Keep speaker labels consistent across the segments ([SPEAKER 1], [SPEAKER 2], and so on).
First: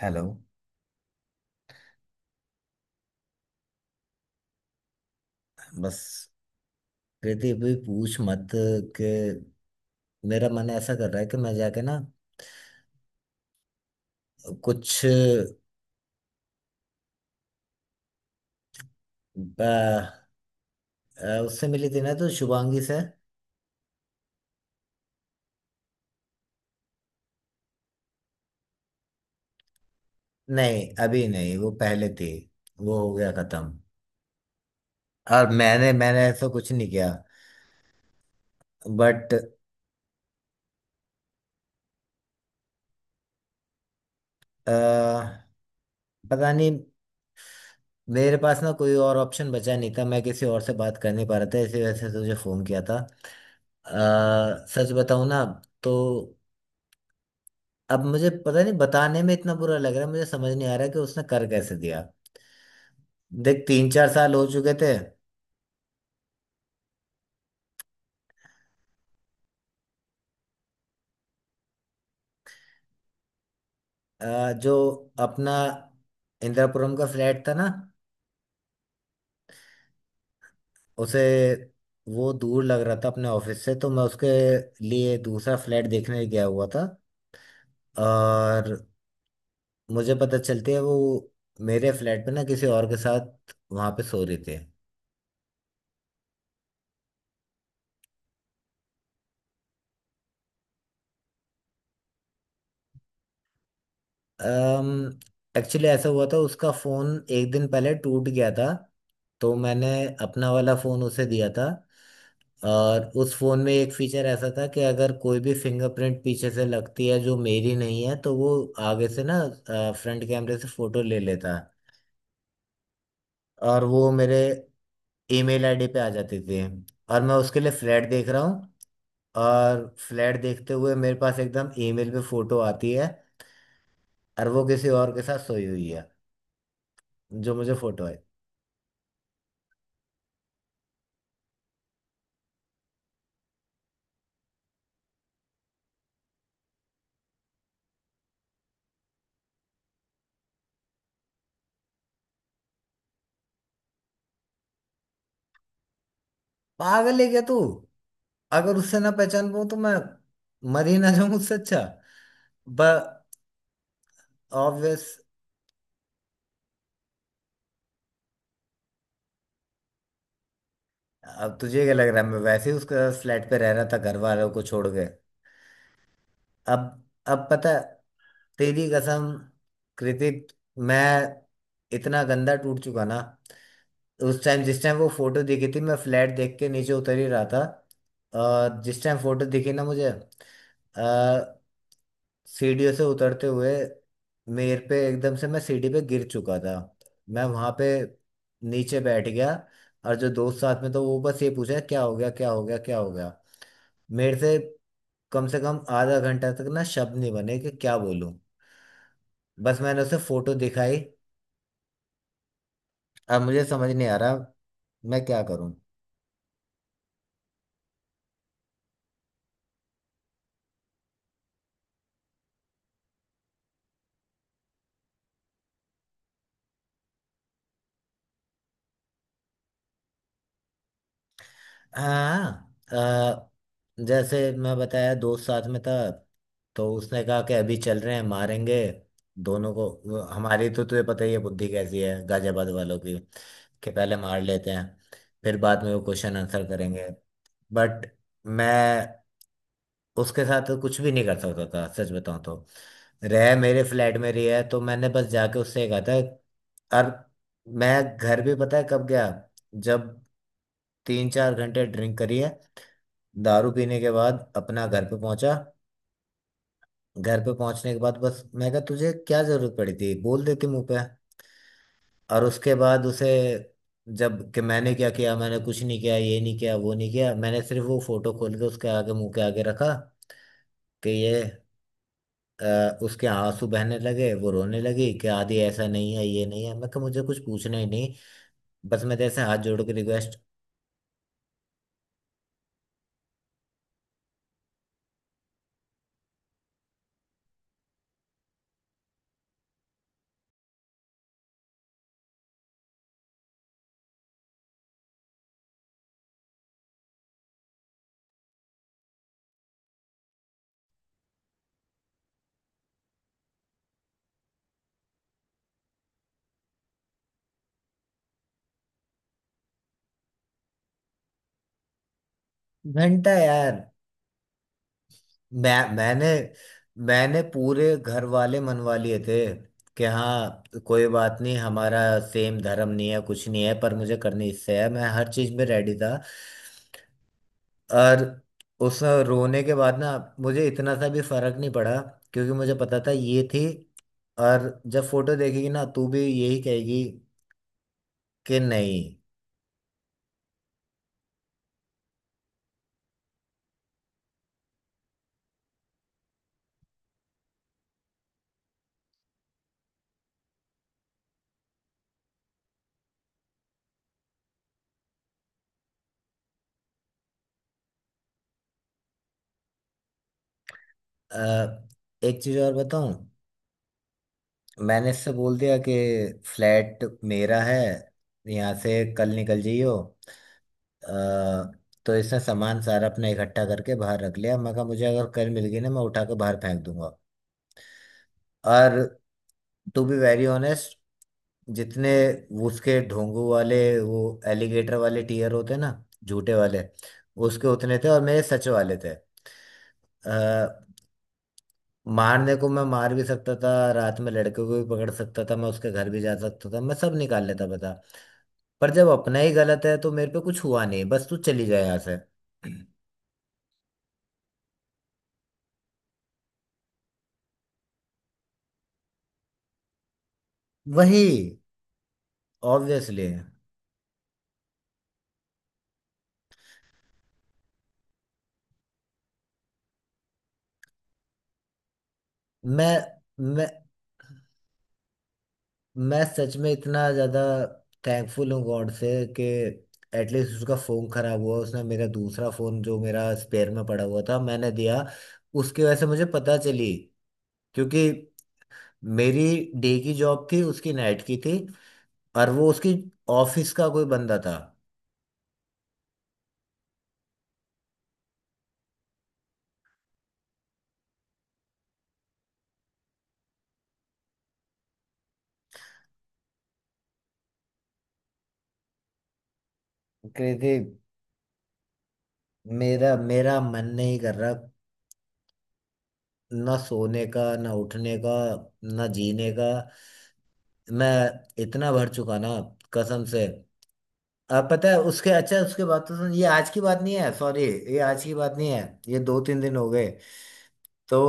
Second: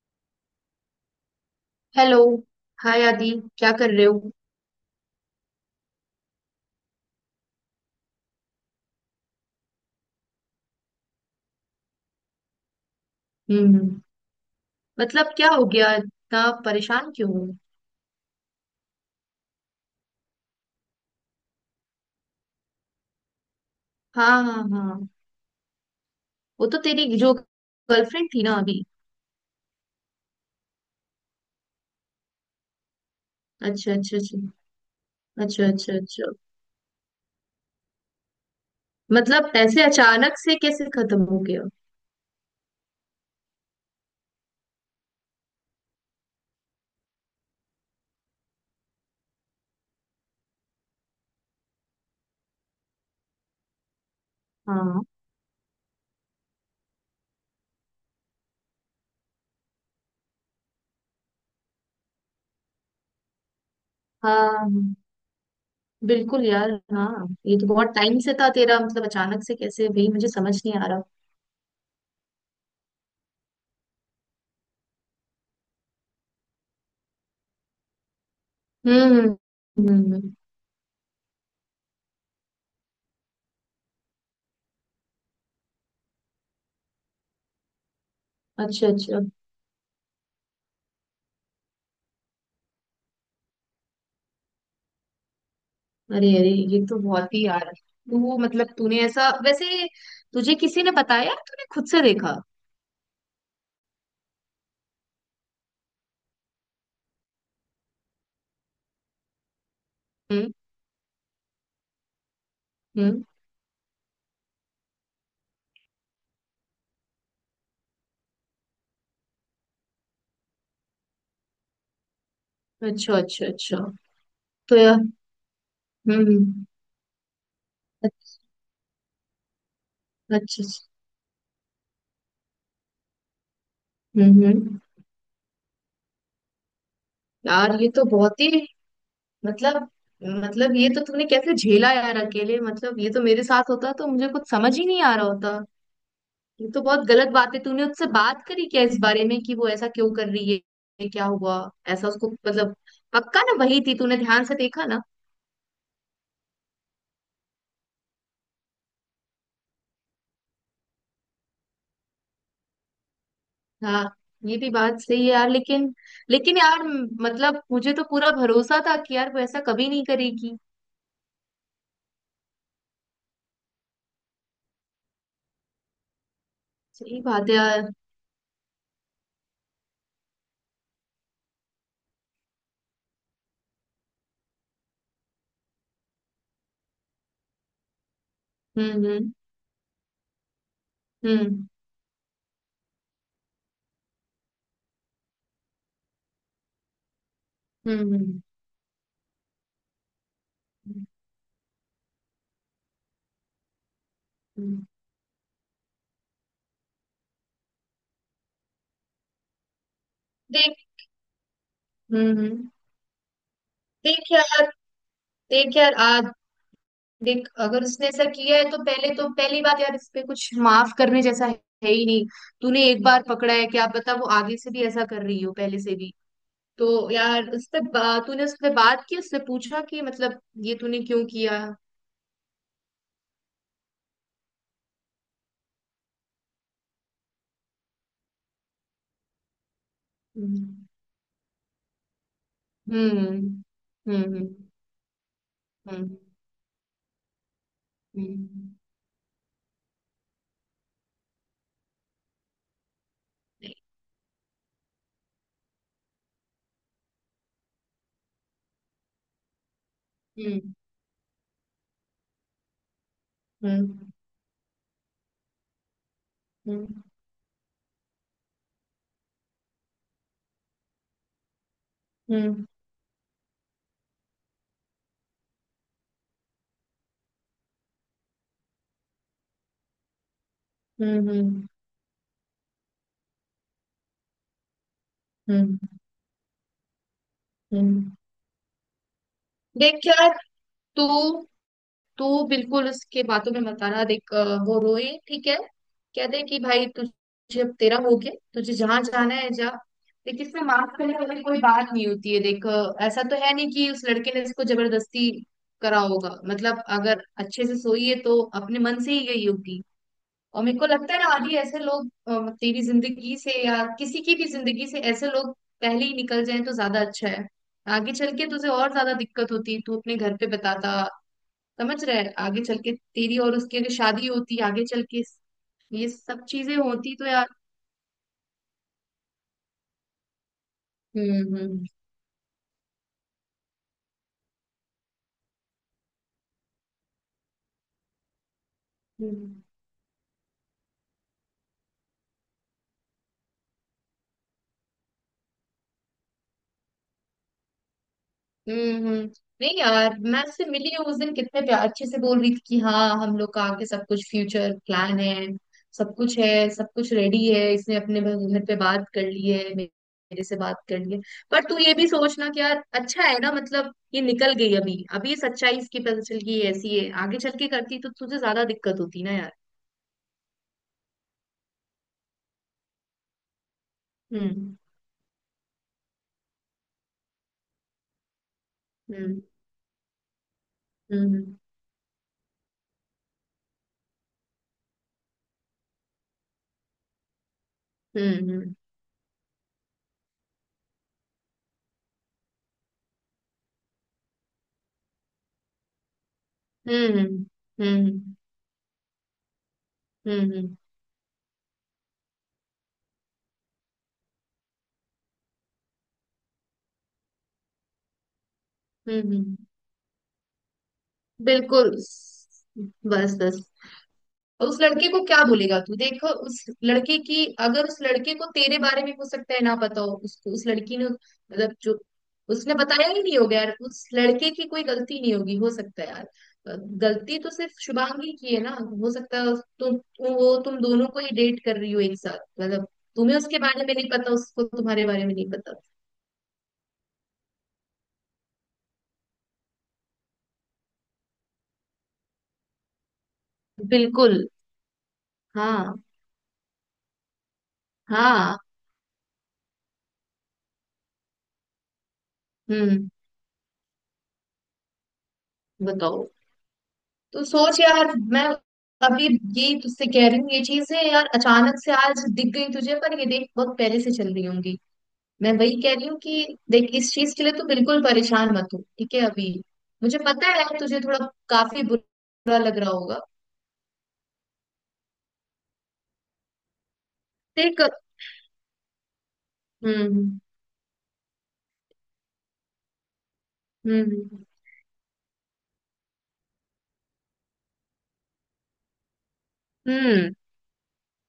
[SPEAKER 1] Hello.
[SPEAKER 2] Hello. Hi Adi. क्या कर रहे हो?
[SPEAKER 1] बस, कृति भी पूछ मत कि मेरा मन ऐसा कर रहा है कि मैं जाके ना
[SPEAKER 2] हम्म।
[SPEAKER 1] कुछ
[SPEAKER 2] मतलब क्या हो गया? इतना परेशान क्यों हो?
[SPEAKER 1] उससे मिली थी ना तो शुभांगी से।
[SPEAKER 2] हाँ हाँ हाँ। वो तो तेरी जो गर्लफ्रेंड थी ना अभी।
[SPEAKER 1] नहीं, अभी नहीं। वो पहले थी, वो हो गया खत्म।
[SPEAKER 2] अच्छा अच्छा अच्छा।
[SPEAKER 1] और
[SPEAKER 2] अच्छा
[SPEAKER 1] मैंने
[SPEAKER 2] अच्छा
[SPEAKER 1] मैंने
[SPEAKER 2] अच्छा।
[SPEAKER 1] ऐसा कुछ नहीं किया, बट
[SPEAKER 2] मतलब ऐसे अचानक से कैसे खत्म हो गया?
[SPEAKER 1] पता नहीं। मेरे पास ना कोई और ऑप्शन बचा नहीं था, मैं किसी और से बात कर नहीं पा रहा था, इसी वजह से तुझे फोन किया था। सच
[SPEAKER 2] हाँ
[SPEAKER 1] बताऊं ना तो अब मुझे पता नहीं, बताने में इतना बुरा लग रहा है। मुझे समझ नहीं आ रहा कि उसने कर कैसे दिया। देख, 3-4 साल हो चुके थे।
[SPEAKER 2] हाँ। बिल्कुल यार, हाँ ये तो बहुत टाइम से था तेरा, मतलब अचानक से कैसे भाई? मुझे समझ नहीं आ रहा।
[SPEAKER 1] जो अपना इंदिरापुरम का फ्लैट था ना
[SPEAKER 2] हम्म।
[SPEAKER 1] उसे, वो दूर लग रहा था अपने ऑफिस से तो मैं उसके लिए दूसरा फ्लैट देखने गया हुआ था। और
[SPEAKER 2] अच्छा अच्छा।
[SPEAKER 1] मुझे पता चलती है वो मेरे फ्लैट पे ना किसी और के साथ वहां पे सो रही थी।
[SPEAKER 2] अरे अरे, ये तो बहुत ही यार। तू मतलब तूने ऐसा वैसे, तुझे किसी ने बताया? तूने खुद से देखा?
[SPEAKER 1] एक्चुअली ऐसा हुआ था, उसका फोन एक दिन पहले टूट गया था तो मैंने
[SPEAKER 2] हम्म
[SPEAKER 1] अपना वाला फोन उसे दिया था। और
[SPEAKER 2] हम्म।
[SPEAKER 1] उस फोन में एक फीचर ऐसा था कि अगर कोई भी फिंगरप्रिंट पीछे से लगती है जो मेरी नहीं है तो वो आगे से ना फ्रंट कैमरे से फोटो ले लेता
[SPEAKER 2] अच्छा अच्छा अच्छा।
[SPEAKER 1] और वो मेरे
[SPEAKER 2] तो यार।
[SPEAKER 1] ईमेल आईडी पे आ जाती थी।
[SPEAKER 2] हम्म।
[SPEAKER 1] और मैं उसके लिए फ्लैट देख
[SPEAKER 2] अच्छा
[SPEAKER 1] रहा हूँ, और फ्लैट
[SPEAKER 2] अच्छा अच्छा।
[SPEAKER 1] देखते हुए मेरे पास एकदम ईमेल पे फोटो आती है और वो
[SPEAKER 2] हम्म।
[SPEAKER 1] किसी और के साथ सोई हुई है, जो मुझे
[SPEAKER 2] यार ये
[SPEAKER 1] फोटो
[SPEAKER 2] तो
[SPEAKER 1] आई।
[SPEAKER 2] बहुत ही, मतलब मतलब ये तो तूने कैसे झेला यार अकेले। मतलब ये तो मेरे साथ होता तो मुझे कुछ समझ ही नहीं आ रहा होता। ये तो बहुत गलत बात है। तूने उससे बात करी क्या इस बारे में कि वो ऐसा क्यों कर रही है? क्या हुआ ऐसा उसको? मतलब पक्का ना वही थी, तूने ध्यान से देखा ना?
[SPEAKER 1] पागल है क्या तू? अगर उससे ना पहचान पाऊं तो मैं मर ही ना जाऊं। उससे अच्छा ब
[SPEAKER 2] हाँ। ये भी बात
[SPEAKER 1] ऑब्वियस।
[SPEAKER 2] सही है यार, लेकिन। लेकिन यार, मतलब मुझे तो पूरा भरोसा था कि यार वो ऐसा कभी नहीं करेगी।
[SPEAKER 1] अब तुझे क्या लग रहा है, मैं वैसे ही उसका फ्लैट पे रह रहा था, घर वालों को छोड़ के। अब
[SPEAKER 2] सही
[SPEAKER 1] अब
[SPEAKER 2] बात है
[SPEAKER 1] पता है,
[SPEAKER 2] यार।
[SPEAKER 1] तेरी कसम कृतिक, मैं इतना गंदा टूट चुका ना। उस टाइम, जिस टाइम वो फोटो दिखी थी, मैं फ्लैट देख के नीचे उतर ही रहा था। और
[SPEAKER 2] हम्म
[SPEAKER 1] जिस टाइम
[SPEAKER 2] हम्म
[SPEAKER 1] फोटो दिखी ना मुझे, सीढ़ियों से उतरते हुए मेरे पे एकदम से, मैं सीढ़ी पे गिर चुका था। मैं वहां पे
[SPEAKER 2] हम्म हम्म
[SPEAKER 1] नीचे बैठ गया। और जो दोस्त साथ में था
[SPEAKER 2] हम्म,
[SPEAKER 1] वो बस ये पूछा, क्या हो गया, क्या हो गया, क्या हो गया। मेरे
[SPEAKER 2] हम्म।
[SPEAKER 1] से कम आधा घंटा तक ना शब्द नहीं बने कि क्या बोलूं। बस मैंने उसे फोटो
[SPEAKER 2] देख।
[SPEAKER 1] दिखाई।
[SPEAKER 2] हम्म हम्म।
[SPEAKER 1] अब मुझे समझ नहीं आ
[SPEAKER 2] देख
[SPEAKER 1] रहा
[SPEAKER 2] यार।
[SPEAKER 1] मैं क्या करूं।
[SPEAKER 2] देख यार आज, देख अगर उसने ऐसा किया है तो पहले तो पहली बात यार, इस पे कुछ माफ करने जैसा है ही नहीं। तूने एक बार पकड़ा है, क्या पता वो आगे से भी ऐसा कर रही हो, पहले से भी। तो यार उस पे तूने उससे बात की, उससे पूछा कि मतलब ये तूने क्यों किया?
[SPEAKER 1] हाँ, जैसे मैं बताया दोस्त साथ में था तो उसने कहा कि अभी चल रहे हैं, मारेंगे दोनों को। वो हमारी तो
[SPEAKER 2] हम्म।
[SPEAKER 1] तुझे पता ही है बुद्धि कैसी है गाजियाबाद वालों की,
[SPEAKER 2] हम्म
[SPEAKER 1] कि पहले मार
[SPEAKER 2] हम्म
[SPEAKER 1] लेते हैं फिर बाद में वो
[SPEAKER 2] हम्म
[SPEAKER 1] क्वेश्चन आंसर करेंगे। बट
[SPEAKER 2] हम्म
[SPEAKER 1] मैं उसके साथ कुछ भी नहीं कर सकता था सच बताऊं तो। रह मेरे फ्लैट में रही है तो मैंने बस जाके उससे कहा था। और मैं घर भी पता है कब गया, जब
[SPEAKER 2] हम्म
[SPEAKER 1] 3-4 घंटे ड्रिंक करी है। दारू पीने
[SPEAKER 2] हम्म
[SPEAKER 1] के बाद अपना घर पे पहुंचा।
[SPEAKER 2] हम्म
[SPEAKER 1] घर पे पहुंचने के बाद बस मैं कहा, तुझे क्या जरूरत पड़ी थी, बोल देती मुंह पे। और
[SPEAKER 2] हम्म
[SPEAKER 1] उसके बाद उसे, जब कि मैंने क्या किया, मैंने कुछ नहीं किया, ये नहीं किया, वो नहीं किया, मैंने सिर्फ वो फोटो खोल के उसके आगे, मुंह के आगे रखा कि ये।
[SPEAKER 2] हम्म,
[SPEAKER 1] उसके आंसू बहने लगे, वो रोने लगी कि आदि
[SPEAKER 2] हम्म,
[SPEAKER 1] ऐसा
[SPEAKER 2] हम्म।
[SPEAKER 1] नहीं है, ये नहीं है। मैं कहा मुझे कुछ पूछना ही नहीं।
[SPEAKER 2] हम्म।
[SPEAKER 1] बस मैं जैसे हाथ जोड़ के
[SPEAKER 2] देख यार,
[SPEAKER 1] रिक्वेस्ट।
[SPEAKER 2] तू तू बिल्कुल उसके बातों में मत आना। देख वो रोए ठीक है, कह दे कि भाई तुझे अब तेरा हो गया, तुझे जहां जाना है जा। देख इसमें माफ करने वाली कोई बात नहीं होती है। देख ऐसा तो है नहीं कि उस लड़के ने इसको जबरदस्ती करा होगा, मतलब अगर अच्छे से सोई है तो अपने मन से ही गई होगी। और मेरे को लगता है ना आदि ऐसे लोग, मतलब तेरी जिंदगी से या किसी की भी जिंदगी से ऐसे लोग पहले ही निकल जाएं तो ज्यादा अच्छा है। आगे चल के तुझे और ज्यादा दिक्कत होती। तू अपने घर पे बताता, समझ रहे? आगे चल के
[SPEAKER 1] घंटा
[SPEAKER 2] तेरी और उसकी
[SPEAKER 1] यार!
[SPEAKER 2] अगर शादी होती, आगे चल के
[SPEAKER 1] मैं
[SPEAKER 2] ये
[SPEAKER 1] मैंने
[SPEAKER 2] सब चीजें होती तो
[SPEAKER 1] मैंने
[SPEAKER 2] यार।
[SPEAKER 1] पूरे घर वाले मनवा लिए थे कि हाँ कोई बात नहीं,
[SPEAKER 2] हम्म।
[SPEAKER 1] हमारा सेम धर्म नहीं है, कुछ नहीं है, पर मुझे करनी इससे है, मैं हर चीज में रेडी था। और उस रोने
[SPEAKER 2] हम्म।
[SPEAKER 1] के बाद ना मुझे इतना सा भी फर्क नहीं पड़ा, क्योंकि मुझे पता था ये थी। और जब फोटो देखेगी ना तू भी यही कहेगी कि नहीं।
[SPEAKER 2] हम्म हम्म। नहीं यार, मैं उससे मिली हूँ उस दिन कितने प्यार अच्छे से बोल रही थी कि हाँ हम लोग का आगे सब कुछ फ्यूचर प्लान है, सब कुछ है, सब कुछ रेडी है, इसने अपने घर पे बात कर ली है, मेरे से बात कर ली है। पर तू ये भी सोचना कि यार अच्छा है ना, मतलब ये निकल गई अभी अभी, ये सच्चाई इसकी पता चल गई। ये ऐसी है, आगे चल के करती तो तुझे ज्यादा दिक्कत होती ना यार।
[SPEAKER 1] अ, एक चीज और बताऊं,
[SPEAKER 2] हम्म
[SPEAKER 1] मैंने इससे बोल दिया कि फ्लैट मेरा है, यहाँ से कल
[SPEAKER 2] हम्म
[SPEAKER 1] निकल जाइयो। अ,
[SPEAKER 2] हम्म
[SPEAKER 1] तो इसने सामान सारा अपना इकट्ठा करके बाहर रख लिया। मैं कहा मुझे अगर कल मिल गई ना, मैं उठा के बाहर फेंक दूंगा।
[SPEAKER 2] हम्म
[SPEAKER 1] और टू बी वेरी ऑनेस्ट, जितने वो उसके ढोंगू वाले वो एलिगेटर वाले टीयर होते हैं ना, झूठे वाले,
[SPEAKER 2] हम्म हम्म
[SPEAKER 1] उसके उतने
[SPEAKER 2] हम्म
[SPEAKER 1] थे और
[SPEAKER 2] हम्म
[SPEAKER 1] मेरे सच वाले थे। अ,
[SPEAKER 2] हम्म
[SPEAKER 1] मारने को मैं मार भी सकता था, रात में लड़के को भी पकड़ सकता था, मैं उसके घर भी जा सकता था, मैं सब निकाल लेता, बता। पर जब अपना ही
[SPEAKER 2] हम्म।
[SPEAKER 1] गलत है तो मेरे पे कुछ हुआ नहीं, बस तू चली जा
[SPEAKER 2] बिल्कुल।
[SPEAKER 1] यहाँ से।
[SPEAKER 2] बस बस, उस लड़के को क्या बोलेगा तू? देखो उस लड़के की, अगर उस लड़के को तेरे बारे में हो सकता है ना पता हो, उसको उस लड़की ने
[SPEAKER 1] वही,
[SPEAKER 2] मतलब जो, उसने बताया ही
[SPEAKER 1] ऑब्वियसली।
[SPEAKER 2] नहीं होगा यार, उस लड़के की कोई गलती नहीं होगी। हो सकता है यार गलती तो सिर्फ शुभांगी की है ना। हो सकता है तुम, वो तुम दोनों को ही डेट कर रही हो एक साथ, मतलब
[SPEAKER 1] मैं
[SPEAKER 2] तुम्हें उसके
[SPEAKER 1] मैं
[SPEAKER 2] बारे में नहीं पता, उसको तुम्हारे बारे में नहीं पता।
[SPEAKER 1] मैं सच में इतना ज्यादा थैंकफुल हूँ गॉड से कि एटलीस्ट उसका फोन खराब हुआ, उसने मेरा दूसरा फोन जो मेरा स्पेयर में पड़ा हुआ था
[SPEAKER 2] बिल्कुल।
[SPEAKER 1] मैंने दिया। उसकी वजह
[SPEAKER 2] हाँ
[SPEAKER 1] से मुझे पता चली, क्योंकि
[SPEAKER 2] हाँ।
[SPEAKER 1] मेरी डे की जॉब थी, उसकी नाइट की थी और वो उसकी
[SPEAKER 2] हम्म।
[SPEAKER 1] ऑफिस का कोई बंदा था।
[SPEAKER 2] बताओ। तो सोच यार, मैं अभी ये तुझसे कह रही हूँ ये चीजें यार, अचानक से आज दिख गई तुझे पर ये देख बहुत पहले से चल रही होंगी। मैं वही कह रही हूँ कि देख इस चीज के लिए तू बिल्कुल परेशान मत हो, ठीक है? अभी मुझे पता है
[SPEAKER 1] कहती,
[SPEAKER 2] तुझे थोड़ा काफी बुरा लग रहा
[SPEAKER 1] मेरा
[SPEAKER 2] होगा।
[SPEAKER 1] मेरा मन नहीं कर रहा, ना सोने का, ना
[SPEAKER 2] देख।
[SPEAKER 1] उठने का, ना जीने का।
[SPEAKER 2] हम्म
[SPEAKER 1] मैं इतना भर चुका ना, कसम से।
[SPEAKER 2] हम्म
[SPEAKER 1] अब पता है उसके, अच्छा उसके बाद तो सुन, ये आज की बात नहीं है, सॉरी। ये आज की बात नहीं है, ये 2-3 दिन हो गए।
[SPEAKER 2] हम्म
[SPEAKER 1] तो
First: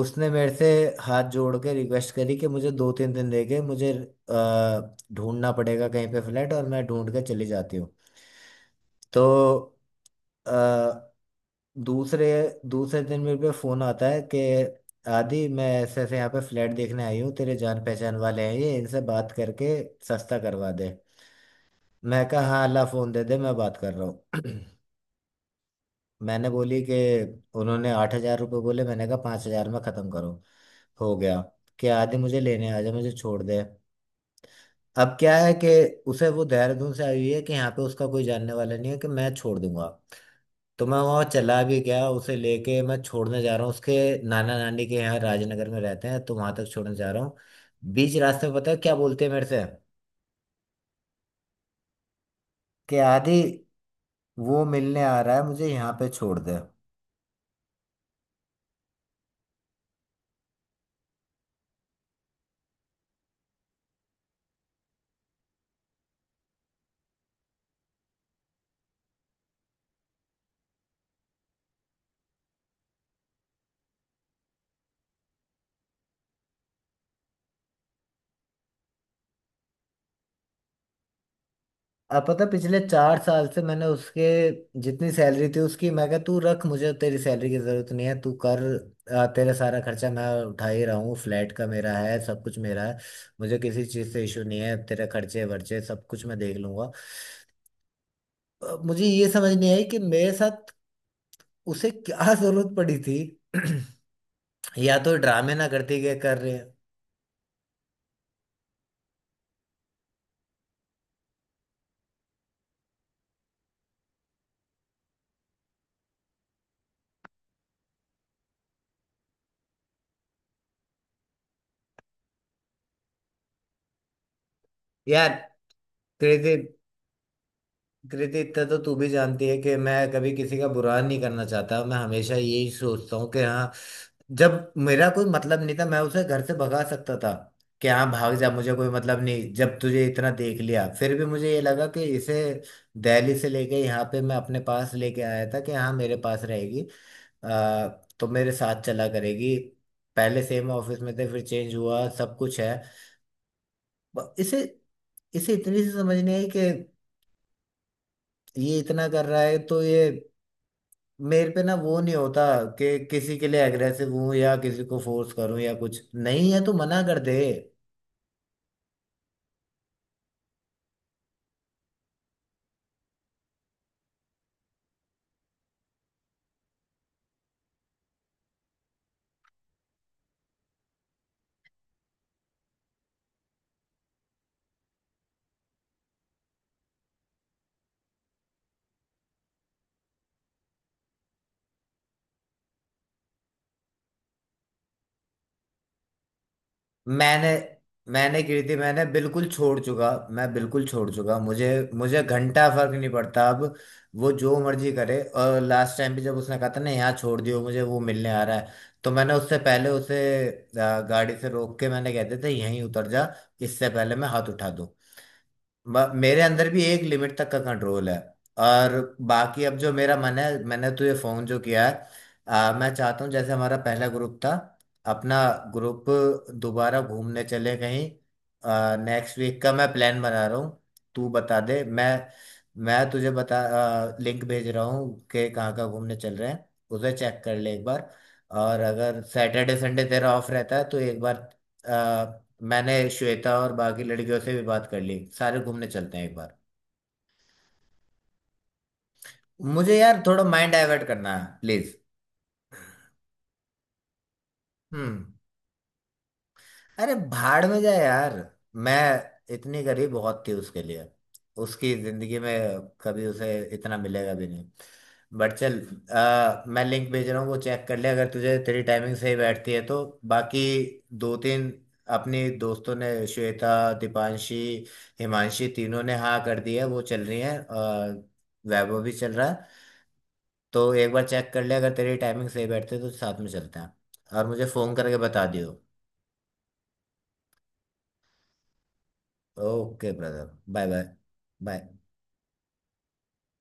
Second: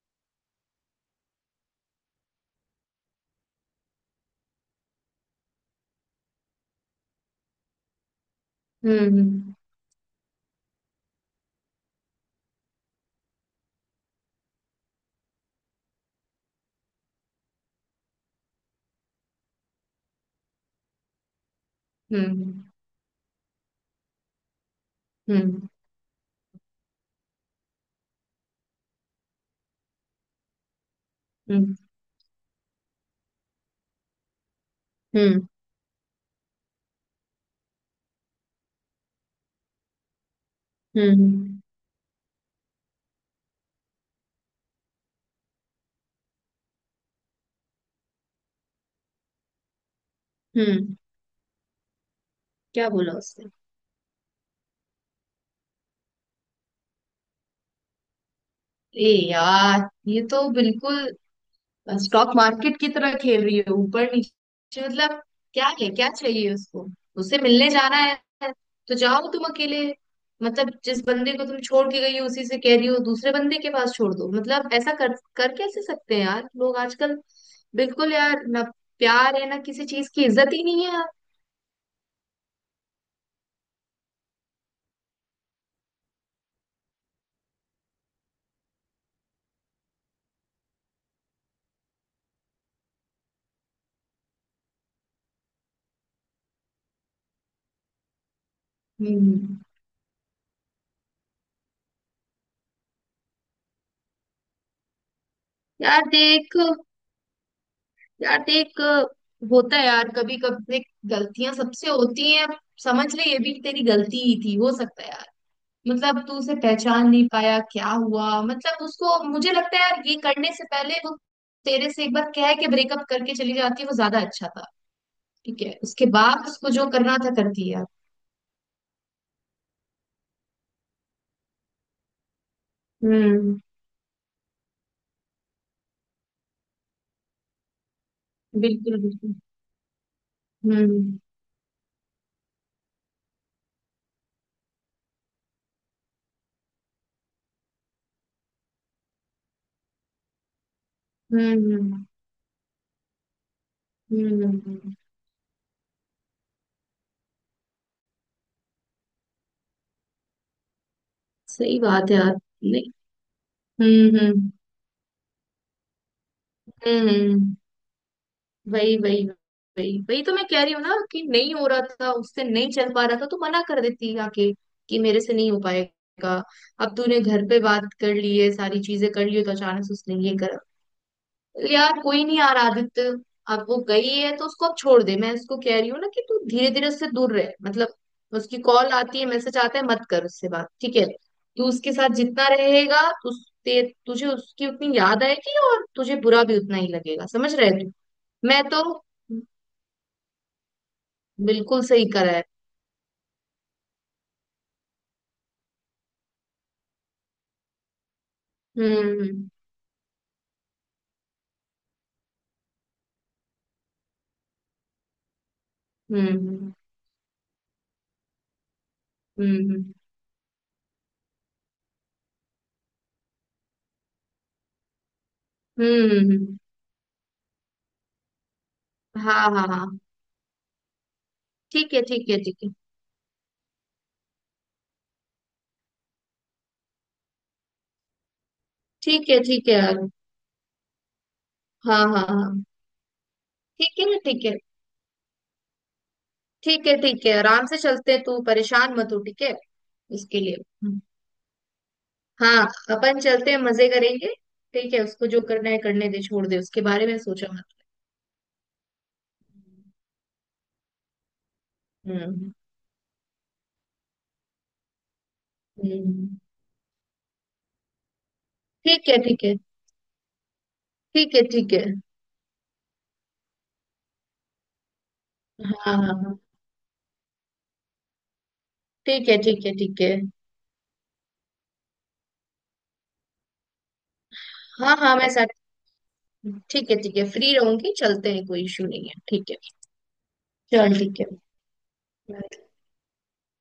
[SPEAKER 1] उसने मेरे से हाथ जोड़ के रिक्वेस्ट करी कि मुझे 2-3 दिन दे के मुझे ढूंढना पड़ेगा कहीं पे फ्लैट और मैं ढूंढ के चली जाती हूँ। तो
[SPEAKER 2] हम्म
[SPEAKER 1] अ, दूसरे दूसरे दिन मेरे पे फोन आता है कि आदि, मैं ऐसे ऐसे यहाँ पे फ्लैट देखने आई हूँ, तेरे जान पहचान वाले हैं ये, इनसे बात करके सस्ता करवा दे। मैं कहा हाँ
[SPEAKER 2] हम्म
[SPEAKER 1] अल्लाह, फोन दे दे, मैं बात कर रहा हूँ।
[SPEAKER 2] हम्म
[SPEAKER 1] मैंने बोली कि उन्होंने ₹8,000 बोले, मैंने कहा 5,000 में ख़त्म करो। हो गया
[SPEAKER 2] हम्म हम्म हम्म
[SPEAKER 1] कि आदि मुझे लेने आ जा, मुझे छोड़ दे। अब क्या
[SPEAKER 2] हम्म
[SPEAKER 1] है कि उसे, वो देहरादून से आई हुई है कि यहाँ पे उसका कोई जानने वाला नहीं है कि मैं छोड़ दूंगा। तो मैं
[SPEAKER 2] हम्म,
[SPEAKER 1] वहाँ
[SPEAKER 2] हम्म,
[SPEAKER 1] चला भी गया, उसे लेके मैं छोड़ने जा रहा हूँ, उसके नाना नानी के यहाँ राजनगर में रहते हैं तो वहां तक छोड़ने जा रहा हूँ। बीच रास्ते में पता है क्या बोलते हैं मेरे से
[SPEAKER 2] हम्म। क्या
[SPEAKER 1] कि
[SPEAKER 2] बोला
[SPEAKER 1] आदि
[SPEAKER 2] उसने?
[SPEAKER 1] वो मिलने आ रहा है, मुझे यहाँ पे छोड़ दे।
[SPEAKER 2] ए यार ये तो बिल्कुल स्टॉक मार्केट की तरह खेल रही है, ऊपर नीचे। मतलब क्या है, क्या चाहिए उसको? उससे मिलने जाना है तो जाओ तुम अकेले। मतलब जिस बंदे को तुम छोड़ के गई हो उसी से कह रही हो दूसरे बंदे के पास छोड़ दो, मतलब ऐसा कर कर कैसे सकते हैं यार लोग आजकल। बिल्कुल यार ना, प्यार है ना, किसी चीज की इज्जत ही नहीं है यार।
[SPEAKER 1] अब पता है, पिछले 4 साल से मैंने उसके, जितनी सैलरी थी उसकी, मैं कहा तू रख, मुझे तेरी सैलरी की जरूरत नहीं है, तू कर। तेरा सारा खर्चा मैं उठा ही रहा हूँ, फ्लैट का मेरा है, सब कुछ मेरा है। मुझे किसी चीज़ से इशू नहीं है, तेरे खर्चे वर्चे सब कुछ मैं देख लूंगा। मुझे ये समझ
[SPEAKER 2] हम्म।
[SPEAKER 1] नहीं आई कि मेरे साथ उसे क्या जरूरत पड़ी थी। या तो ड्रामे ना करते
[SPEAKER 2] यार
[SPEAKER 1] गए कर रहे
[SPEAKER 2] देख।
[SPEAKER 1] हैं,
[SPEAKER 2] यार देख, होता है यार कभी कभी, गलतियां सबसे होती हैं। समझ ले ये भी तेरी गलती ही थी, हो सकता है यार। मतलब तू उसे पहचान नहीं पाया, क्या हुआ मतलब उसको, मुझे लगता है यार ये करने से पहले वो तेरे से एक बार कह के ब्रेकअप करके चली जाती, वो ज्यादा अच्छा था।
[SPEAKER 1] यार।
[SPEAKER 2] ठीक है उसके
[SPEAKER 1] तेरे
[SPEAKER 2] बाद
[SPEAKER 1] से,
[SPEAKER 2] उसको जो करना था कर दिया।
[SPEAKER 1] कृति, इतना तो तू भी जानती है कि मैं कभी किसी का बुरा नहीं करना चाहता, मैं हमेशा यही सोचता हूँ कि
[SPEAKER 2] हम्म।
[SPEAKER 1] हाँ, जब मेरा कोई मतलब नहीं था मैं उसे घर से भगा सकता था कि हाँ भाग जा, मुझे कोई
[SPEAKER 2] बिल्कुल
[SPEAKER 1] मतलब
[SPEAKER 2] बिल्कुल।
[SPEAKER 1] नहीं। जब तुझे इतना देख लिया फिर
[SPEAKER 2] हम्म।
[SPEAKER 1] भी मुझे ये लगा कि इसे दिल्ली से लेके यहाँ पे मैं अपने पास लेके आया था कि हाँ मेरे पास रहेगी। आ, तो मेरे साथ चला करेगी। पहले सेम ऑफिस में थे, फिर
[SPEAKER 2] हम्म
[SPEAKER 1] चेंज
[SPEAKER 2] हम्म
[SPEAKER 1] हुआ, सब कुछ है। ब-
[SPEAKER 2] हम्म, हम्म,
[SPEAKER 1] इसे
[SPEAKER 2] हम्म।
[SPEAKER 1] इसे इतनी सी समझ नहीं आई कि ये इतना कर रहा है तो ये। मेरे पे ना
[SPEAKER 2] सही
[SPEAKER 1] वो
[SPEAKER 2] बात
[SPEAKER 1] नहीं
[SPEAKER 2] है यार।
[SPEAKER 1] होता
[SPEAKER 2] नहीं।
[SPEAKER 1] कि किसी के लिए अग्रेसिव हूं
[SPEAKER 2] हम्म।
[SPEAKER 1] या किसी को फोर्स करूं, या कुछ नहीं है तो मना
[SPEAKER 2] हम्म
[SPEAKER 1] कर दे।
[SPEAKER 2] हम्म। वही वही, वही वही तो मैं कह रही हूँ ना कि नहीं हो रहा था उससे, नहीं चल पा रहा था तो मना कर देती आके कि मेरे से नहीं हो पाएगा। अब तूने घर पे बात कर ली है, सारी चीजें कर ली है, तो अचानक से उसने ये करा, यार कोई नहीं यार आदित्य। अब वो गई है तो उसको अब छोड़ दे। मैं उसको कह रही हूँ ना कि तू धीरे धीरे उससे दूर रहे, मतलब उसकी कॉल आती है, मैसेज आता है, मत कर उससे बात, ठीक है? तू उसके साथ जितना रहेगा तुझ- ते तुझे उसकी उतनी याद आएगी और तुझे बुरा भी उतना ही लगेगा,
[SPEAKER 1] मैंने
[SPEAKER 2] समझ रहे तू?
[SPEAKER 1] मैंने की
[SPEAKER 2] मैं
[SPEAKER 1] थी,
[SPEAKER 2] तो
[SPEAKER 1] मैंने बिल्कुल छोड़ चुका, मैं बिल्कुल छोड़ चुका। मुझे
[SPEAKER 2] बिल्कुल सही
[SPEAKER 1] मुझे
[SPEAKER 2] करा है।
[SPEAKER 1] घंटा फर्क नहीं पड़ता अब, वो जो मर्जी करे। और लास्ट टाइम भी जब उसने कहा था ना यहाँ छोड़ दियो मुझे, वो मिलने आ रहा है, तो मैंने
[SPEAKER 2] हम्म
[SPEAKER 1] उससे पहले उसे गाड़ी से रोक के मैंने कहते थे यहीं उतर जा, इससे पहले मैं हाथ उठा दूं। मेरे अंदर
[SPEAKER 2] हम्म
[SPEAKER 1] भी एक लिमिट तक का कंट्रोल है। और
[SPEAKER 2] हम्म
[SPEAKER 1] बाकी अब
[SPEAKER 2] हम्म
[SPEAKER 1] जो मेरा मन है, मैंने तुझे फोन जो किया है, मैं चाहता हूँ जैसे हमारा पहला ग्रुप था अपना ग्रुप,
[SPEAKER 2] हम्म। हम्म।
[SPEAKER 1] दोबारा घूमने चले कहीं। नेक्स्ट
[SPEAKER 2] हाँ
[SPEAKER 1] वीक
[SPEAKER 2] हाँ
[SPEAKER 1] का मैं
[SPEAKER 2] हाँ।
[SPEAKER 1] प्लान बना रहा हूँ, तू बता दे।
[SPEAKER 2] ठीक है
[SPEAKER 1] मैं
[SPEAKER 2] ठीक है ठीक है।
[SPEAKER 1] मैं तुझे बता, लिंक भेज रहा हूँ कि कहाँ कहाँ घूमने चल रहे हैं, उसे चेक कर ले एक बार, और अगर
[SPEAKER 2] ठीक है ठीक है
[SPEAKER 1] सैटरडे संडे
[SPEAKER 2] यार।
[SPEAKER 1] तेरा ऑफ रहता है तो एक बार।
[SPEAKER 2] हाँ हाँ हाँ।
[SPEAKER 1] मैंने श्वेता और
[SPEAKER 2] ठीक
[SPEAKER 1] बाकी
[SPEAKER 2] है ना,
[SPEAKER 1] लड़कियों
[SPEAKER 2] ठीक
[SPEAKER 1] से
[SPEAKER 2] है।
[SPEAKER 1] भी बात कर ली, सारे घूमने चलते हैं एक बार।
[SPEAKER 2] ठीक है ठीक है, आराम से चलते हैं, तू परेशान मत हो ठीक है।
[SPEAKER 1] मुझे यार
[SPEAKER 2] इसके
[SPEAKER 1] थोड़ा
[SPEAKER 2] लिए।
[SPEAKER 1] माइंड
[SPEAKER 2] हम्म,
[SPEAKER 1] डाइवर्ट करना है, प्लीज।
[SPEAKER 2] हाँ। अपन चलते हैं, मजे करेंगे। ठीक है,
[SPEAKER 1] हम्म।
[SPEAKER 2] उसको जो करना है करने दे, छोड़ दे, उसके बारे
[SPEAKER 1] अरे
[SPEAKER 2] में सोचा मत।
[SPEAKER 1] भाड़ में जा यार, मैं इतनी गरीब बहुत थी उसके लिए, उसकी जिंदगी
[SPEAKER 2] हम्म
[SPEAKER 1] में कभी उसे इतना मिलेगा भी नहीं। बट चल,
[SPEAKER 2] हम्म।
[SPEAKER 1] मैं लिंक भेज रहा हूँ, वो चेक कर ले अगर तुझे तेरी
[SPEAKER 2] ठीक
[SPEAKER 1] टाइमिंग
[SPEAKER 2] है
[SPEAKER 1] सही
[SPEAKER 2] ठीक है।
[SPEAKER 1] बैठती है तो। बाकी
[SPEAKER 2] ठीक
[SPEAKER 1] दो
[SPEAKER 2] है
[SPEAKER 1] तीन
[SPEAKER 2] ठीक है।
[SPEAKER 1] अपनी दोस्तों ने, श्वेता, दीपांशी, हिमांशी,
[SPEAKER 2] हाँ
[SPEAKER 1] तीनों
[SPEAKER 2] हाँ
[SPEAKER 1] ने
[SPEAKER 2] हाँ।
[SPEAKER 1] हाँ कर दी है, वो चल रही है, वैभव भी
[SPEAKER 2] ठीक
[SPEAKER 1] चल
[SPEAKER 2] है
[SPEAKER 1] रहा
[SPEAKER 2] ठीक
[SPEAKER 1] है।
[SPEAKER 2] है। ठीक है
[SPEAKER 1] तो एक बार चेक कर ले अगर तेरी टाइमिंग सही बैठती है तो साथ में चलते हैं, और मुझे फ़ोन
[SPEAKER 2] हाँ हाँ,
[SPEAKER 1] करके
[SPEAKER 2] मैं
[SPEAKER 1] बता दियो।
[SPEAKER 2] ठीक है ठीक है, फ्री रहूंगी, चलते हैं, कोई इशू नहीं है ठीक है।
[SPEAKER 1] ओके ब्रदर, बाय
[SPEAKER 2] चल
[SPEAKER 1] बाय
[SPEAKER 2] ठीक है।
[SPEAKER 1] बाय।
[SPEAKER 2] Bye.